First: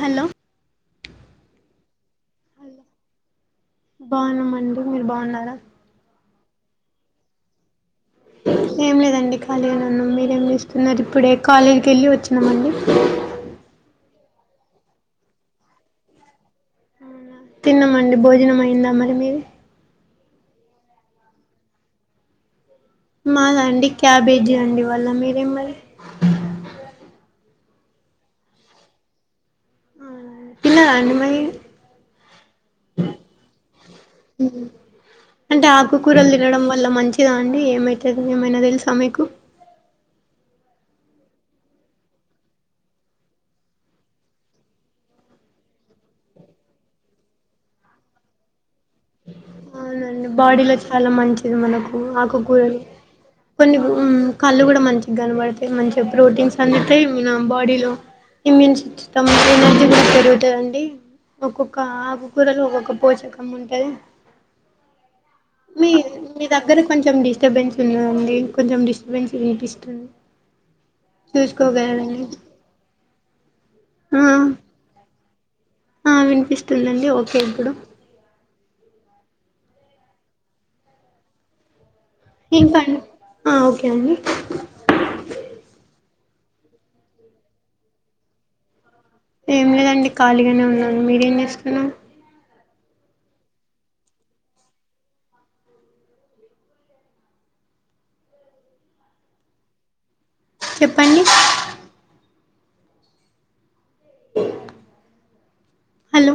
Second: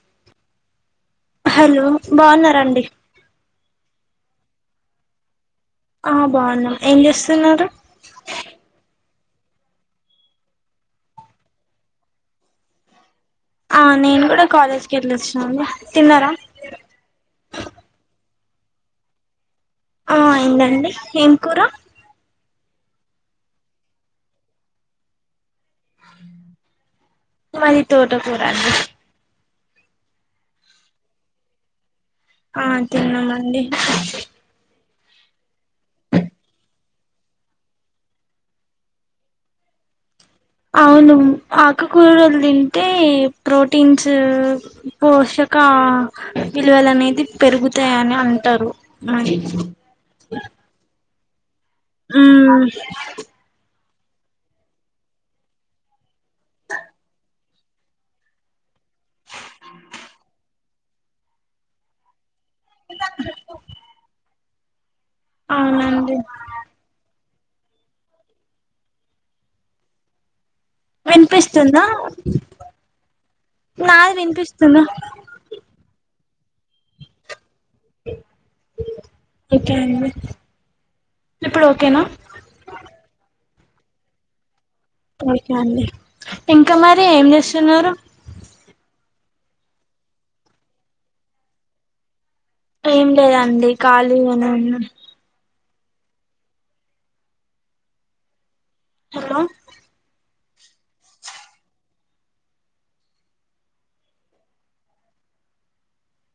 Hello hello బావున్నారండి బావున్నామండి. మీరు బావున్నారా ఆ బావున్నాం, ఏ చేస్తున్నారు. ఏం లేదండి ఖాళీగానే ఉన్న మీరేం చేస్తున్నారు. ఇప్పుడే కాలేజ్ కేళ్ళి వచ్చినామండి. ఆ నేను కూడా కాలేజ్కి ఏలోచినాను తిన్నారా తిన్నామండి. భోజనం అయిందా మరి మీది ఆ అయిందండి. ఏం కూర మదండి. క్యాబేజీ అండి ఇవాళ మీరే మరి మది తోట కూరండి హుమ్ తిన్నారండి మహి ఆ తిన్నామండి అంటే ఆకుకూరలు తినడం వల్ల మంచిదా అండి. ఏమైతది ఏమైనా తెలుసా మీకు అవును ఆకుకూరలు తింటే ప్రోటీన్స్ పోషక్ కా విలువలు అనేది పెరుగుతాయని అంటారు. మరి అవునండి బాడీలో చాలా మంచిది మనకు మ్మ్ ఆకుకూరలు కొన్ని కళ్ళు కూడా మంచి కనపడతాయి మంచిగా ప్రోటీన్స్ అందుతాయి మన బాడీలో ఇమ్యూన్ సిస్టమ్నేది జరుగుతుందిండి ఒక్కొక్క ఆ కూరలో ఒక్కొక్క పోషకం ఉంటుంది మీ అవునండి మీ దగ్గర కొంచెం డి స్టబెన్స్ ఉన్నాండి కొంచెం డిస్టబెన్స్ వినిపిస్తుంది వినిపిస్తుందా చూసుకోగలరండి నాది ఆ వినిపిస్తుంద ఆ వినిపిస్తుందండి ఓకే ఇప్పుడు ఓకే అండి ఇప్పుడు ఓకేన ఇంకా ఒకే అండి ఓకే అండి ఇంకా మరి ఏం చేస్తున్నారు ఏం లేదండి ఖాళీగానే ఉన్నాను మీరేం చేస్తున్నా ఏం లేదండి ఖాళీ అని ఉన్నా హలో చెప్పండి హలో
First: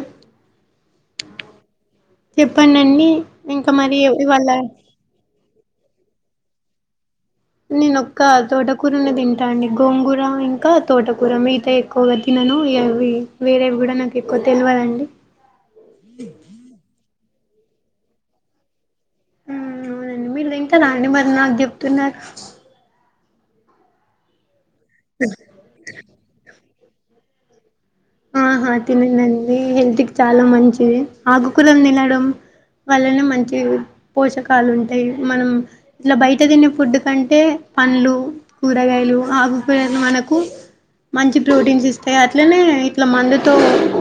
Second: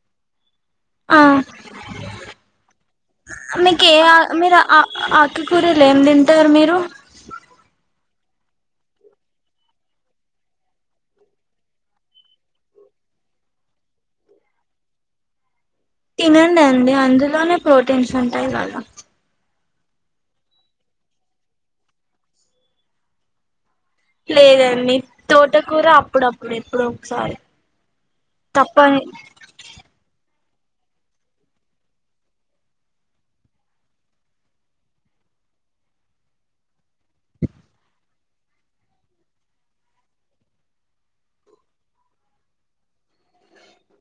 చెప్పండి అండి ఇంకా మరి ఇవాళ [unintelligible] కూరలు ఏం తింటారు మీరు నేనొక్క తోటకూరనే తింటా అండి గోంగూర ఇంకా తోటకూర మితా ఎక్కువగా తినను అవి వేరేవి కూడానాకు ఎక్కువ తెలివదండి తినం అండి అందులోనే ప్రోటీన్స్ ఉంటాయి కదా అవునండి మీరు తింటార అండి మరి నాకు చెప్తున్నారు లేదండి తోట కూర అప్పుడప్పుడు ఎప్పుడో ఒక సారి ఆహా తినదండి హెల్త్ కి చాల మంచిది ఆకుకురలు తినడం వల్లనే మంచి పోషకాలు ఉంటాయి మనం ఇట్ల బయట తినే ఫుడ్ కంటే పండ్లు కూరగాయలు ఆకూకురలు మనకు మంచి ప్రోటీన్స్ ఇస్తాయి అట్లనే ఇట్లా మందుతో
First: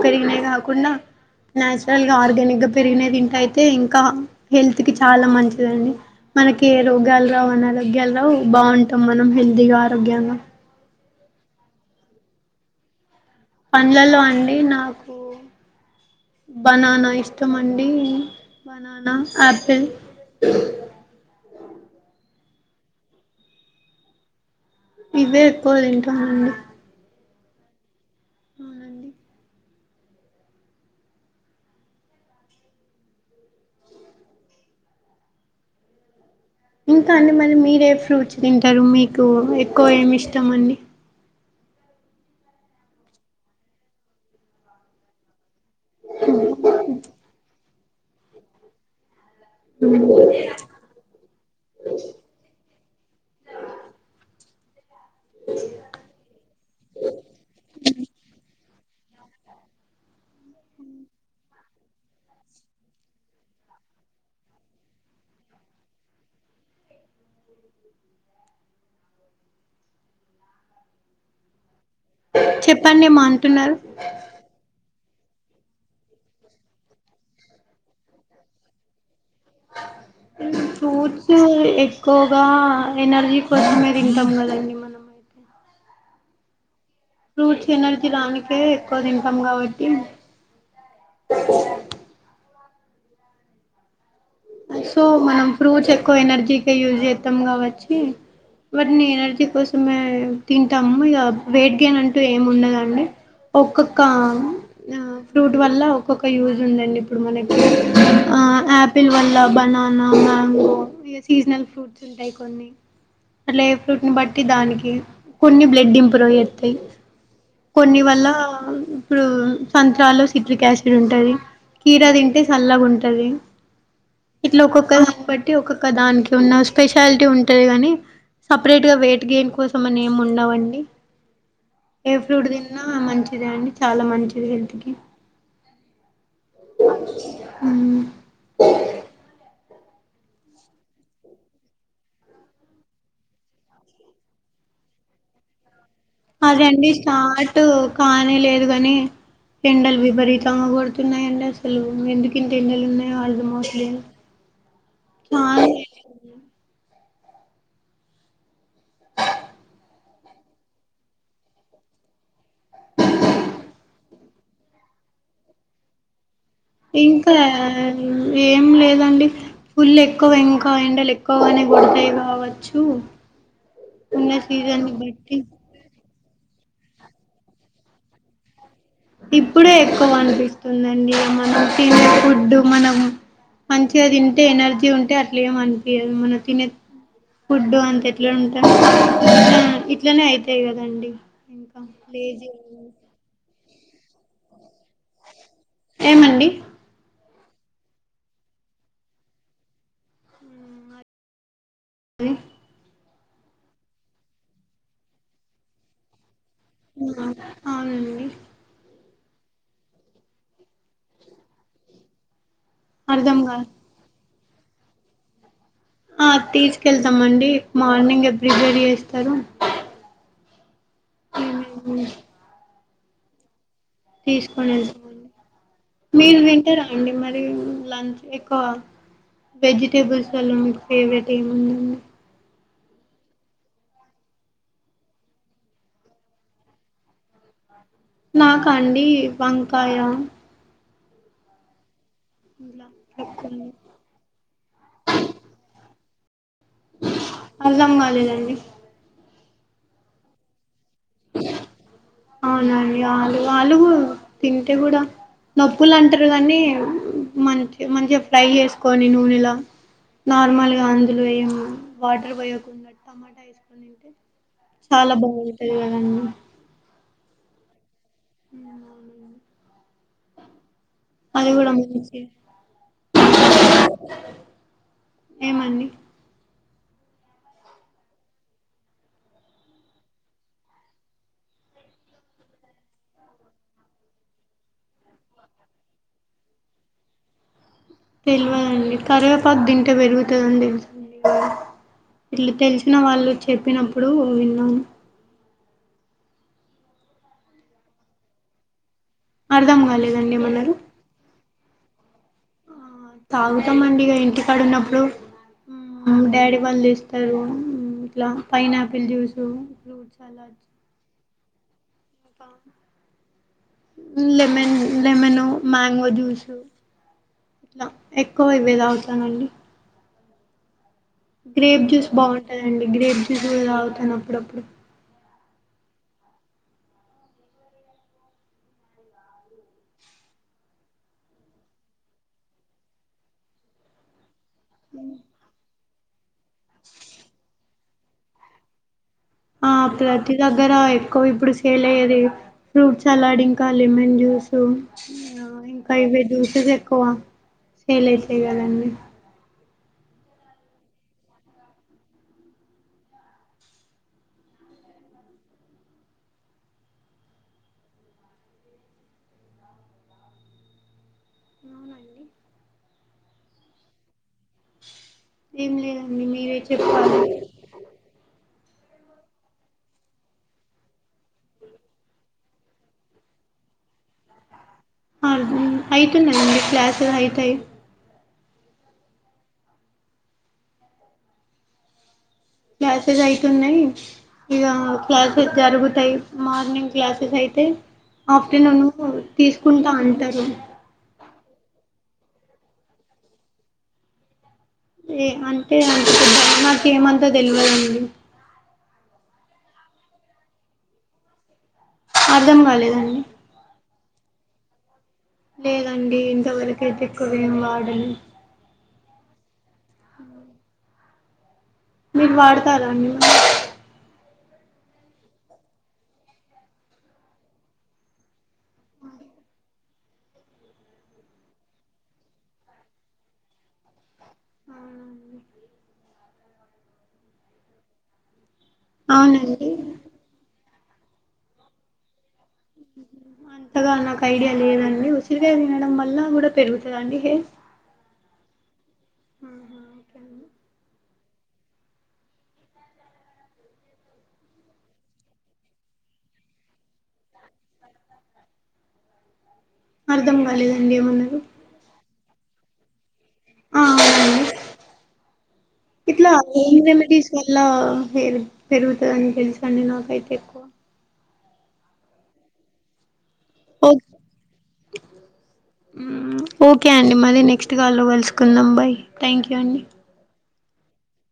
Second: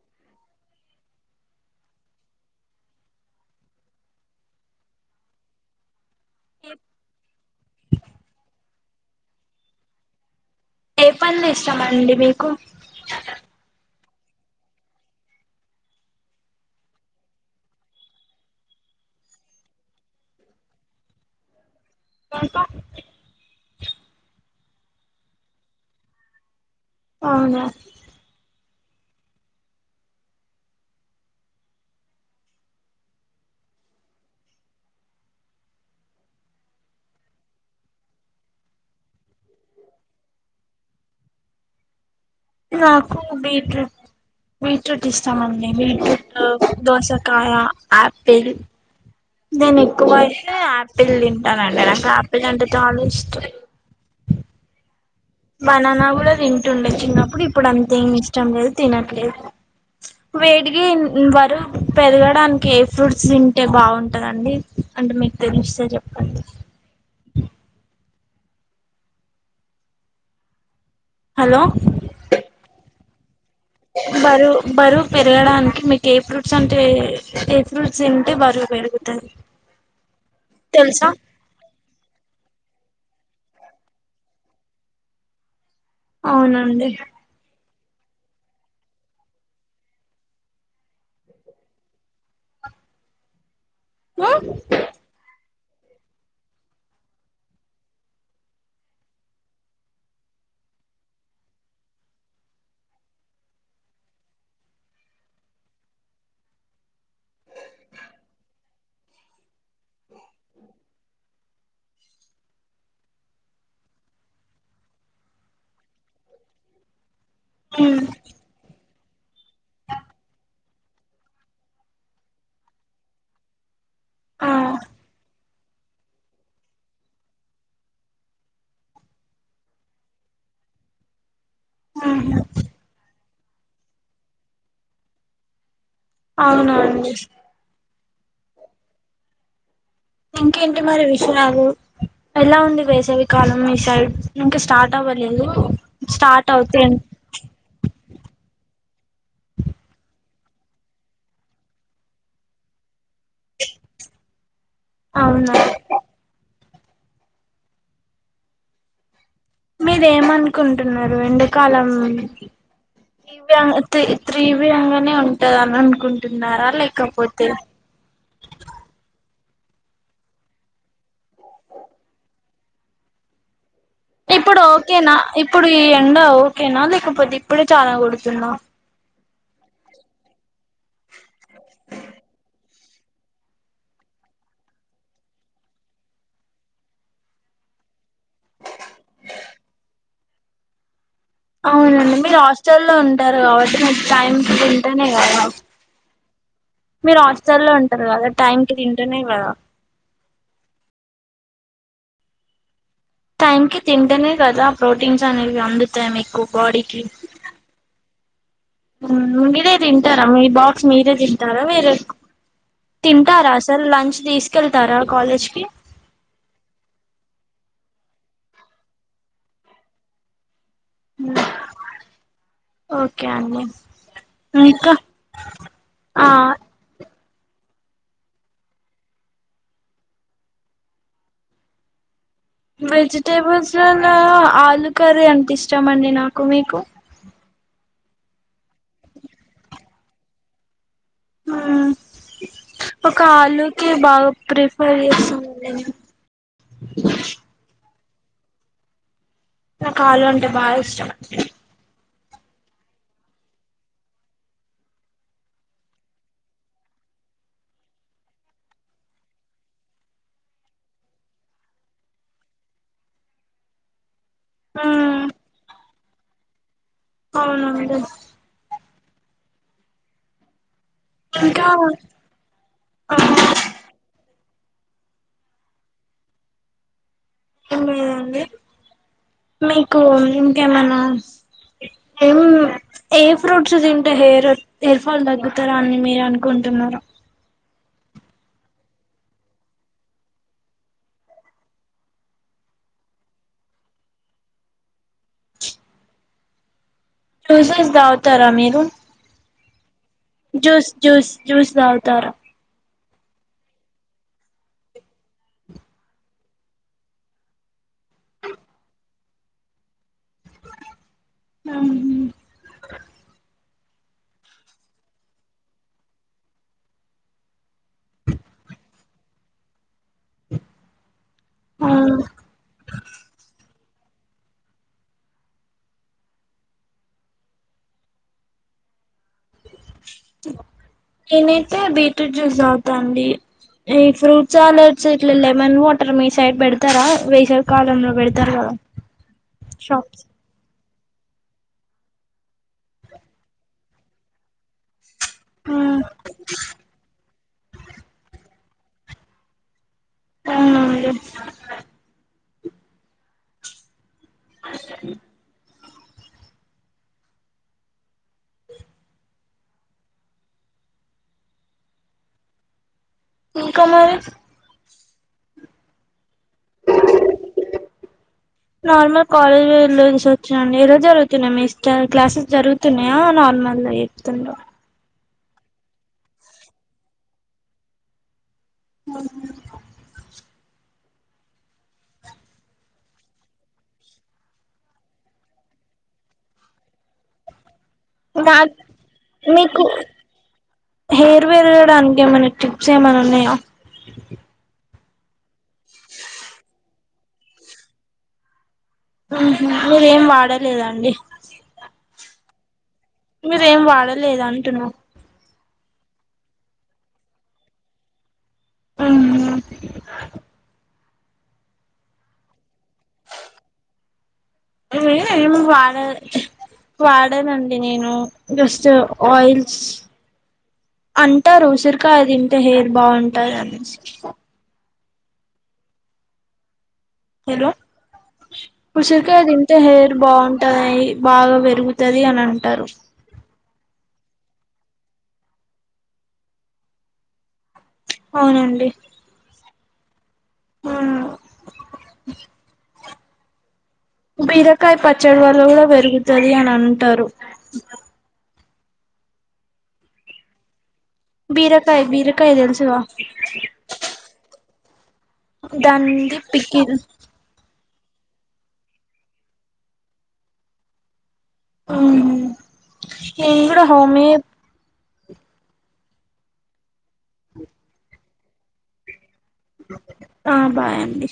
పెరిగినాయి కాకుండా నాచురల్ గా ఆర్గానిక్గ పెరిగిన తింట అయితే ఇంకా హెల్త్ కి చాలా మంచిదండి మనకి ఏ రోగాలు రావు అనరోగ్యాలు రావు బాగుంటాం మనం హెల్తీగా ఆరోగ్యంలో ఏ [unintelligible] ఇష్టమండి మీకు లలో అండి నాకు బనాన ఇష్టం అండి బననా ఆపిల్ కొప ఇవే ఎక్కువ తింటనండి అవున ఇంకా అండి మరి మీరే ఫ్రూట్స్ తింటారు మీకు ఎక్కువ ఏమి ఇష్టం అండి నాకు బీట్రూట్ బీట్రూట్ ఇష్టమండి బీట్రూట్ దోసాకాయ ఆపిల్ నేను ఎక్కువ అయితే ఆపిల్ తింటానుండి నాకు ఆపిల్ అంటే చాలా ఇష్టం [inaudible] బనానా కూడ తింటుండే చిన్నప్పుడు ఇప్పుడు అంత ఏం ఇష్టం లేదు తినట్లేదు వెయిట్ గైన్ బరువు పెదగడానికి ఏ ఫ్రూట్స్ తింటే బాగుంటదండి అంటే మీకు తెలిస్తే చెప్పండి హలో చెప్పండి ఏమో అంటున్నారు బరు బరు పెరగడానికి మీకు ఏ ఫ్రూట్స్ అంటే ఏ ఫ్రూట్స్ తింటే బరువు పెరుగుతది తెలుసా ఫూట్స్ ఎక్కువగా ఎనర్జీ కోసమే తింటామ్ మనమైతే అవునండి ఫ్రూట్స్ ఎనర్జీ లానికే ఎక్కువ తింటాం కాబట్టి [inaudible] నో సో మనం ఫ్రూట్స్ ఎక్కువ ఎనర్జీకి యూజ్ చేత్తం కావచ్చి వాటిని ఎనర్జీ కోసమే తింటాం ఇగ వెయిట్ గెన్ అంటూ ఏమి ఉండదండి. ఒక్కొక్క ఆ ఫ్రూట్ వల్ల ఒక్కొక్క యూజ్ ఉందండి ఇప్పుడు మనకి ఆ ఆపిల్ వల్ల ఇలా బనానా, మ్యాంగో ఇగ సీజనల్ ఫ్రూట్స్ ఉంటయి కొన్ని అట్లా ఏ ఫ్రూట్ని బట్టి దానికి కొన్ని బ్లెడ్ ఇంప్రూవ్ చెత్తయి కొన్ని వల్ల ఇప్పుడు సంత్రాల్లో సిట్రిక్ యాసిడ్ ఉంటది. కీరా తింటే చల్లగా ఉంటది ఆ ఇట్లా ఆ ఒక్కొక్క దాన్ అంటే ఒక్కొక్క దాంట్లో ఉన్న స్పెషాలిటీ ఉంటది. గని సపరేట్ గా వెయిట్ గెన్ కోసం అని ఏమి ఉండవండి. ఏ ఫ్రూట్ తిన్నా మంచిదే అండి చాలా మంచిది హెల్త్ కి అవునండి ఇంకేంటి మరి విషయాలు ఎలా ఉంది వేసవికాలం మి సైడ్ ఇంకా స్టార్ట్ అవ అవ్వలేదు స్టార్ట్ అవుతే అదేండి స్టార్ట్ కానే లేదు గని ఎండలు విపరీతంగా కొడుతున్నాయండి అసలు ఎందుకింత ఎండలు ఉన్నాయె అర్ధం అవ్వట్లేదు. అవునా మీరేం ఏమనుకుంటున్నారు ఎండాకాలం ఇవేన్తియి త్రీవ్యంగానే ఉంటది అని అనుకు ఇంకా ఏం లేదండి. ఫుల్ ఎక్కువ ఇంకా ఎండలు ఎక్కువగానే కొడతయి కావచ్చు. ఉన్న ఇప్పుడు సీజన్ని ఓకేనా బట్టి ఇప్పుడు ఈ ఎండ ఓకేనా లేకపోతే ఇప్పుడే చాలా కొడుతున్నా ఇప్పుడే ఎక్కువ అనిపిస్తుందండి మనం తినే ఫుడ్ మనం మంచిగా తింటే ఎనర్జీ ఉంటే అట్లెం అనిపియదు మనం తినే ఫుడ్డు అంత ఎట్లా ఉంటది ఇట్లనే అయితయి కదండి ఇంకా అవునండి మీరు లేజీ హాస్టల్లో ఉంటారు కాబట్టి మీర్ టైంకి తింటేనే కదా ఏమండి మీరు హాస్టల్లో ఉంటారు కదా టైంకి తింటేనే కదా స టైం కి తింటనే కదా ప్రోటీన్స్ అనేవి అందుతాయి మీకు బాడీకి అవునండి [unintelligible] తింటారా మీ బాక్స్ మీరే తింటారా వేరే అర్ధం తింటారా కాదు అసల్ లంచ్ తీసుకెళ్తారా కాలేజ్ కి ఆ తీసుకెళ్తామండి మార్నింగే ప్రిపేర్ చేస్తరు. ఏమైంది ఓకే అండి తీసుకొని ఇంకా ఎళ్తామండి ఆ మీరు తింటారా అండి మరి నేన్ లంచ్ ఎక్కువ వెజిటేబుల్స్ లల్లో మీకు ఫేవరెట్ ఏముండింది. వెజిటేబుల్స్ లల్లో ఆలు కర్రీ అంటే ఇష్టామండి నాకు మీకు నాకా అండి వంకాయ హ్మూమ్ ఇలా ఒక ఎక్కువండి ఆలుకి బాగా ప్రిఫర్ చేస్తన్నండి. వెళ్ళండి నాకు ఆలు అంటే బాగా ఇష్టం. అవునండి ఆలు ఆలుగుర్ తింటే కూడా నొప్పులు అంటార్ కానీ మంచి మంచిగా ఫ్రై చేసుకోని నూనెల నార్మల్గా అందులో వ వాటర్ పోయకుండాట్టు టమాటా వేసుకనింటే చాలా మ్మ్ బాగుంటాంది కదండి అవునుంట అ అది ఇంకా కూడా ఆ [inaudible] ఏమండి దండి మీకు ఇంకేమనా ఏం హెయిర్ ఫ్రూట్స్ తింటే హెయిర్ హయిర్ ఫాల్ తగ్గుతారా అని మీరు అనుకుంటు టున్నారు తెలియదండి కరివేపాకు తింటే పెరుగుతుందని తెలుసండి ఇట్లు తెలిసిన వాళ్ళు చెప్పినప్పుడు విన్నాను జ్యూసెస్ తవుతారా మీరు అర్ధాం కాలే జూస్ జుస్ జూస్ తగుతారా తాగుతామండి ఇంటికాడ ఉన్నప్పుడు డాడీ వాళ్ళు తెస్తారు ఇంట్లో పైన్ ఆపిల్ జ్యూస్ ఫ్రూట్ అలాడ్ అవును అకాా లెమన్ లెమన్ మ్యాంగో జ్యూసు ఇట్లా ఎక్కువ ఇవే తాగుతానండి గ్రేబ్ జ్యూస్ బాగుంటాందండి గ్రేబ్ జ్యూస్ కూడా తగుతాను అప్పుడప్పుడు నేనైతే బీట్రూట్ జ్యూస్ తాగుతా అండి ఈ ఫ్రూట్ చాలస్ ఇట్ల లెమన్ వాటర్ మీ సైడ్ పెడతారా వేసేవి కాలంలో పెడతారు కదా ఆ షాప్స్ ప్రతి దగ్గరయ ఇకో ఇప్పుడు సేల్ అయ్యేది ఫ్రూట్ అలాడ్ ఇంకా లెమన్ జ్యూస్ ఆ ఇంకా ఇవే జ్యూసెస్ ఎక్కువ సేల్సాయి కదండి అవునండి ఇంకా మరి ఏం లేదండి మీరే చెప్పాలి నార్మల్ కాలేజ్ లో చూసి వచ్చండి ఎలా జరుగుతున్నా మీ ఇట క్లాసెస్ జరుగుతున్నాయా నార్మల్ ఎకుతుండ [unintelligible] అ అవుతున్నండి క్లాస్ అవుతయి అ క్లాసెస్ అయితునయి ఇక క్లాసెస్ జరుగుతాయి మార్నింగ్ క్లాసెస్ అయితే నాకు ఆఫ్టర్నూను తీసుకుంటా అంటారు జుట్టు పెరగడానికి ఏమన్న టిప్స్ ఏమన్నా ఉన్నాయా ఏ అంటే అద్దా నాకు ఏమంతా తెలివదండి మీరేం వాడలేదండి అర్దం కాలేదండి మీరేం వాడలేదు అంటున్నా లేదండి ఇంతవరకైతే ఎక్కువం వాడని ఉమ్ మీరు వాడతారా అండి ఉమ్ ఏం వడ వాడేనండి నేను జస్ట్ ఆయిల్స్ అంటారు ఉసిరికాయ తింటే హెయిర్ బాగుంటారు అనేసి హలో ఉసిరికాయ అవునండి తింటే హెయిర్ బాగుంట [inaudible] బాగా పెరుగుతుది అన్నాను హుహ్ అంతగా నా ఐడియా లేదండి ఉసిరిగాయ తినడం వల్ల కూడా పెరుగుతుందండి హెయిర్ అవునండి హుహ్ ఓకే అండి అవునా బీరకాయ పచ్చడ వాళ్ళ కూడా పెరుగుతది అని అంటారు అర్థం కాలేదు బీరకాయ బీరకాయ తెలుసుగా ఆ అవునండి ఇట్లా దానిది హోమ్ పికిల్ రెమెడీస్ వల్ల హెయిర్ పెరుగుతుంది అని తెలుసాండి నాకైతే ఎక్కువ అవును నేను కూడా ఓకే హోమి ఏ ఓకే అండి మళీ నెక్స్ట్ కాల్లో కలుసుకుందాం బై థ్యాంక్ యూ అండి ఆ బై అండి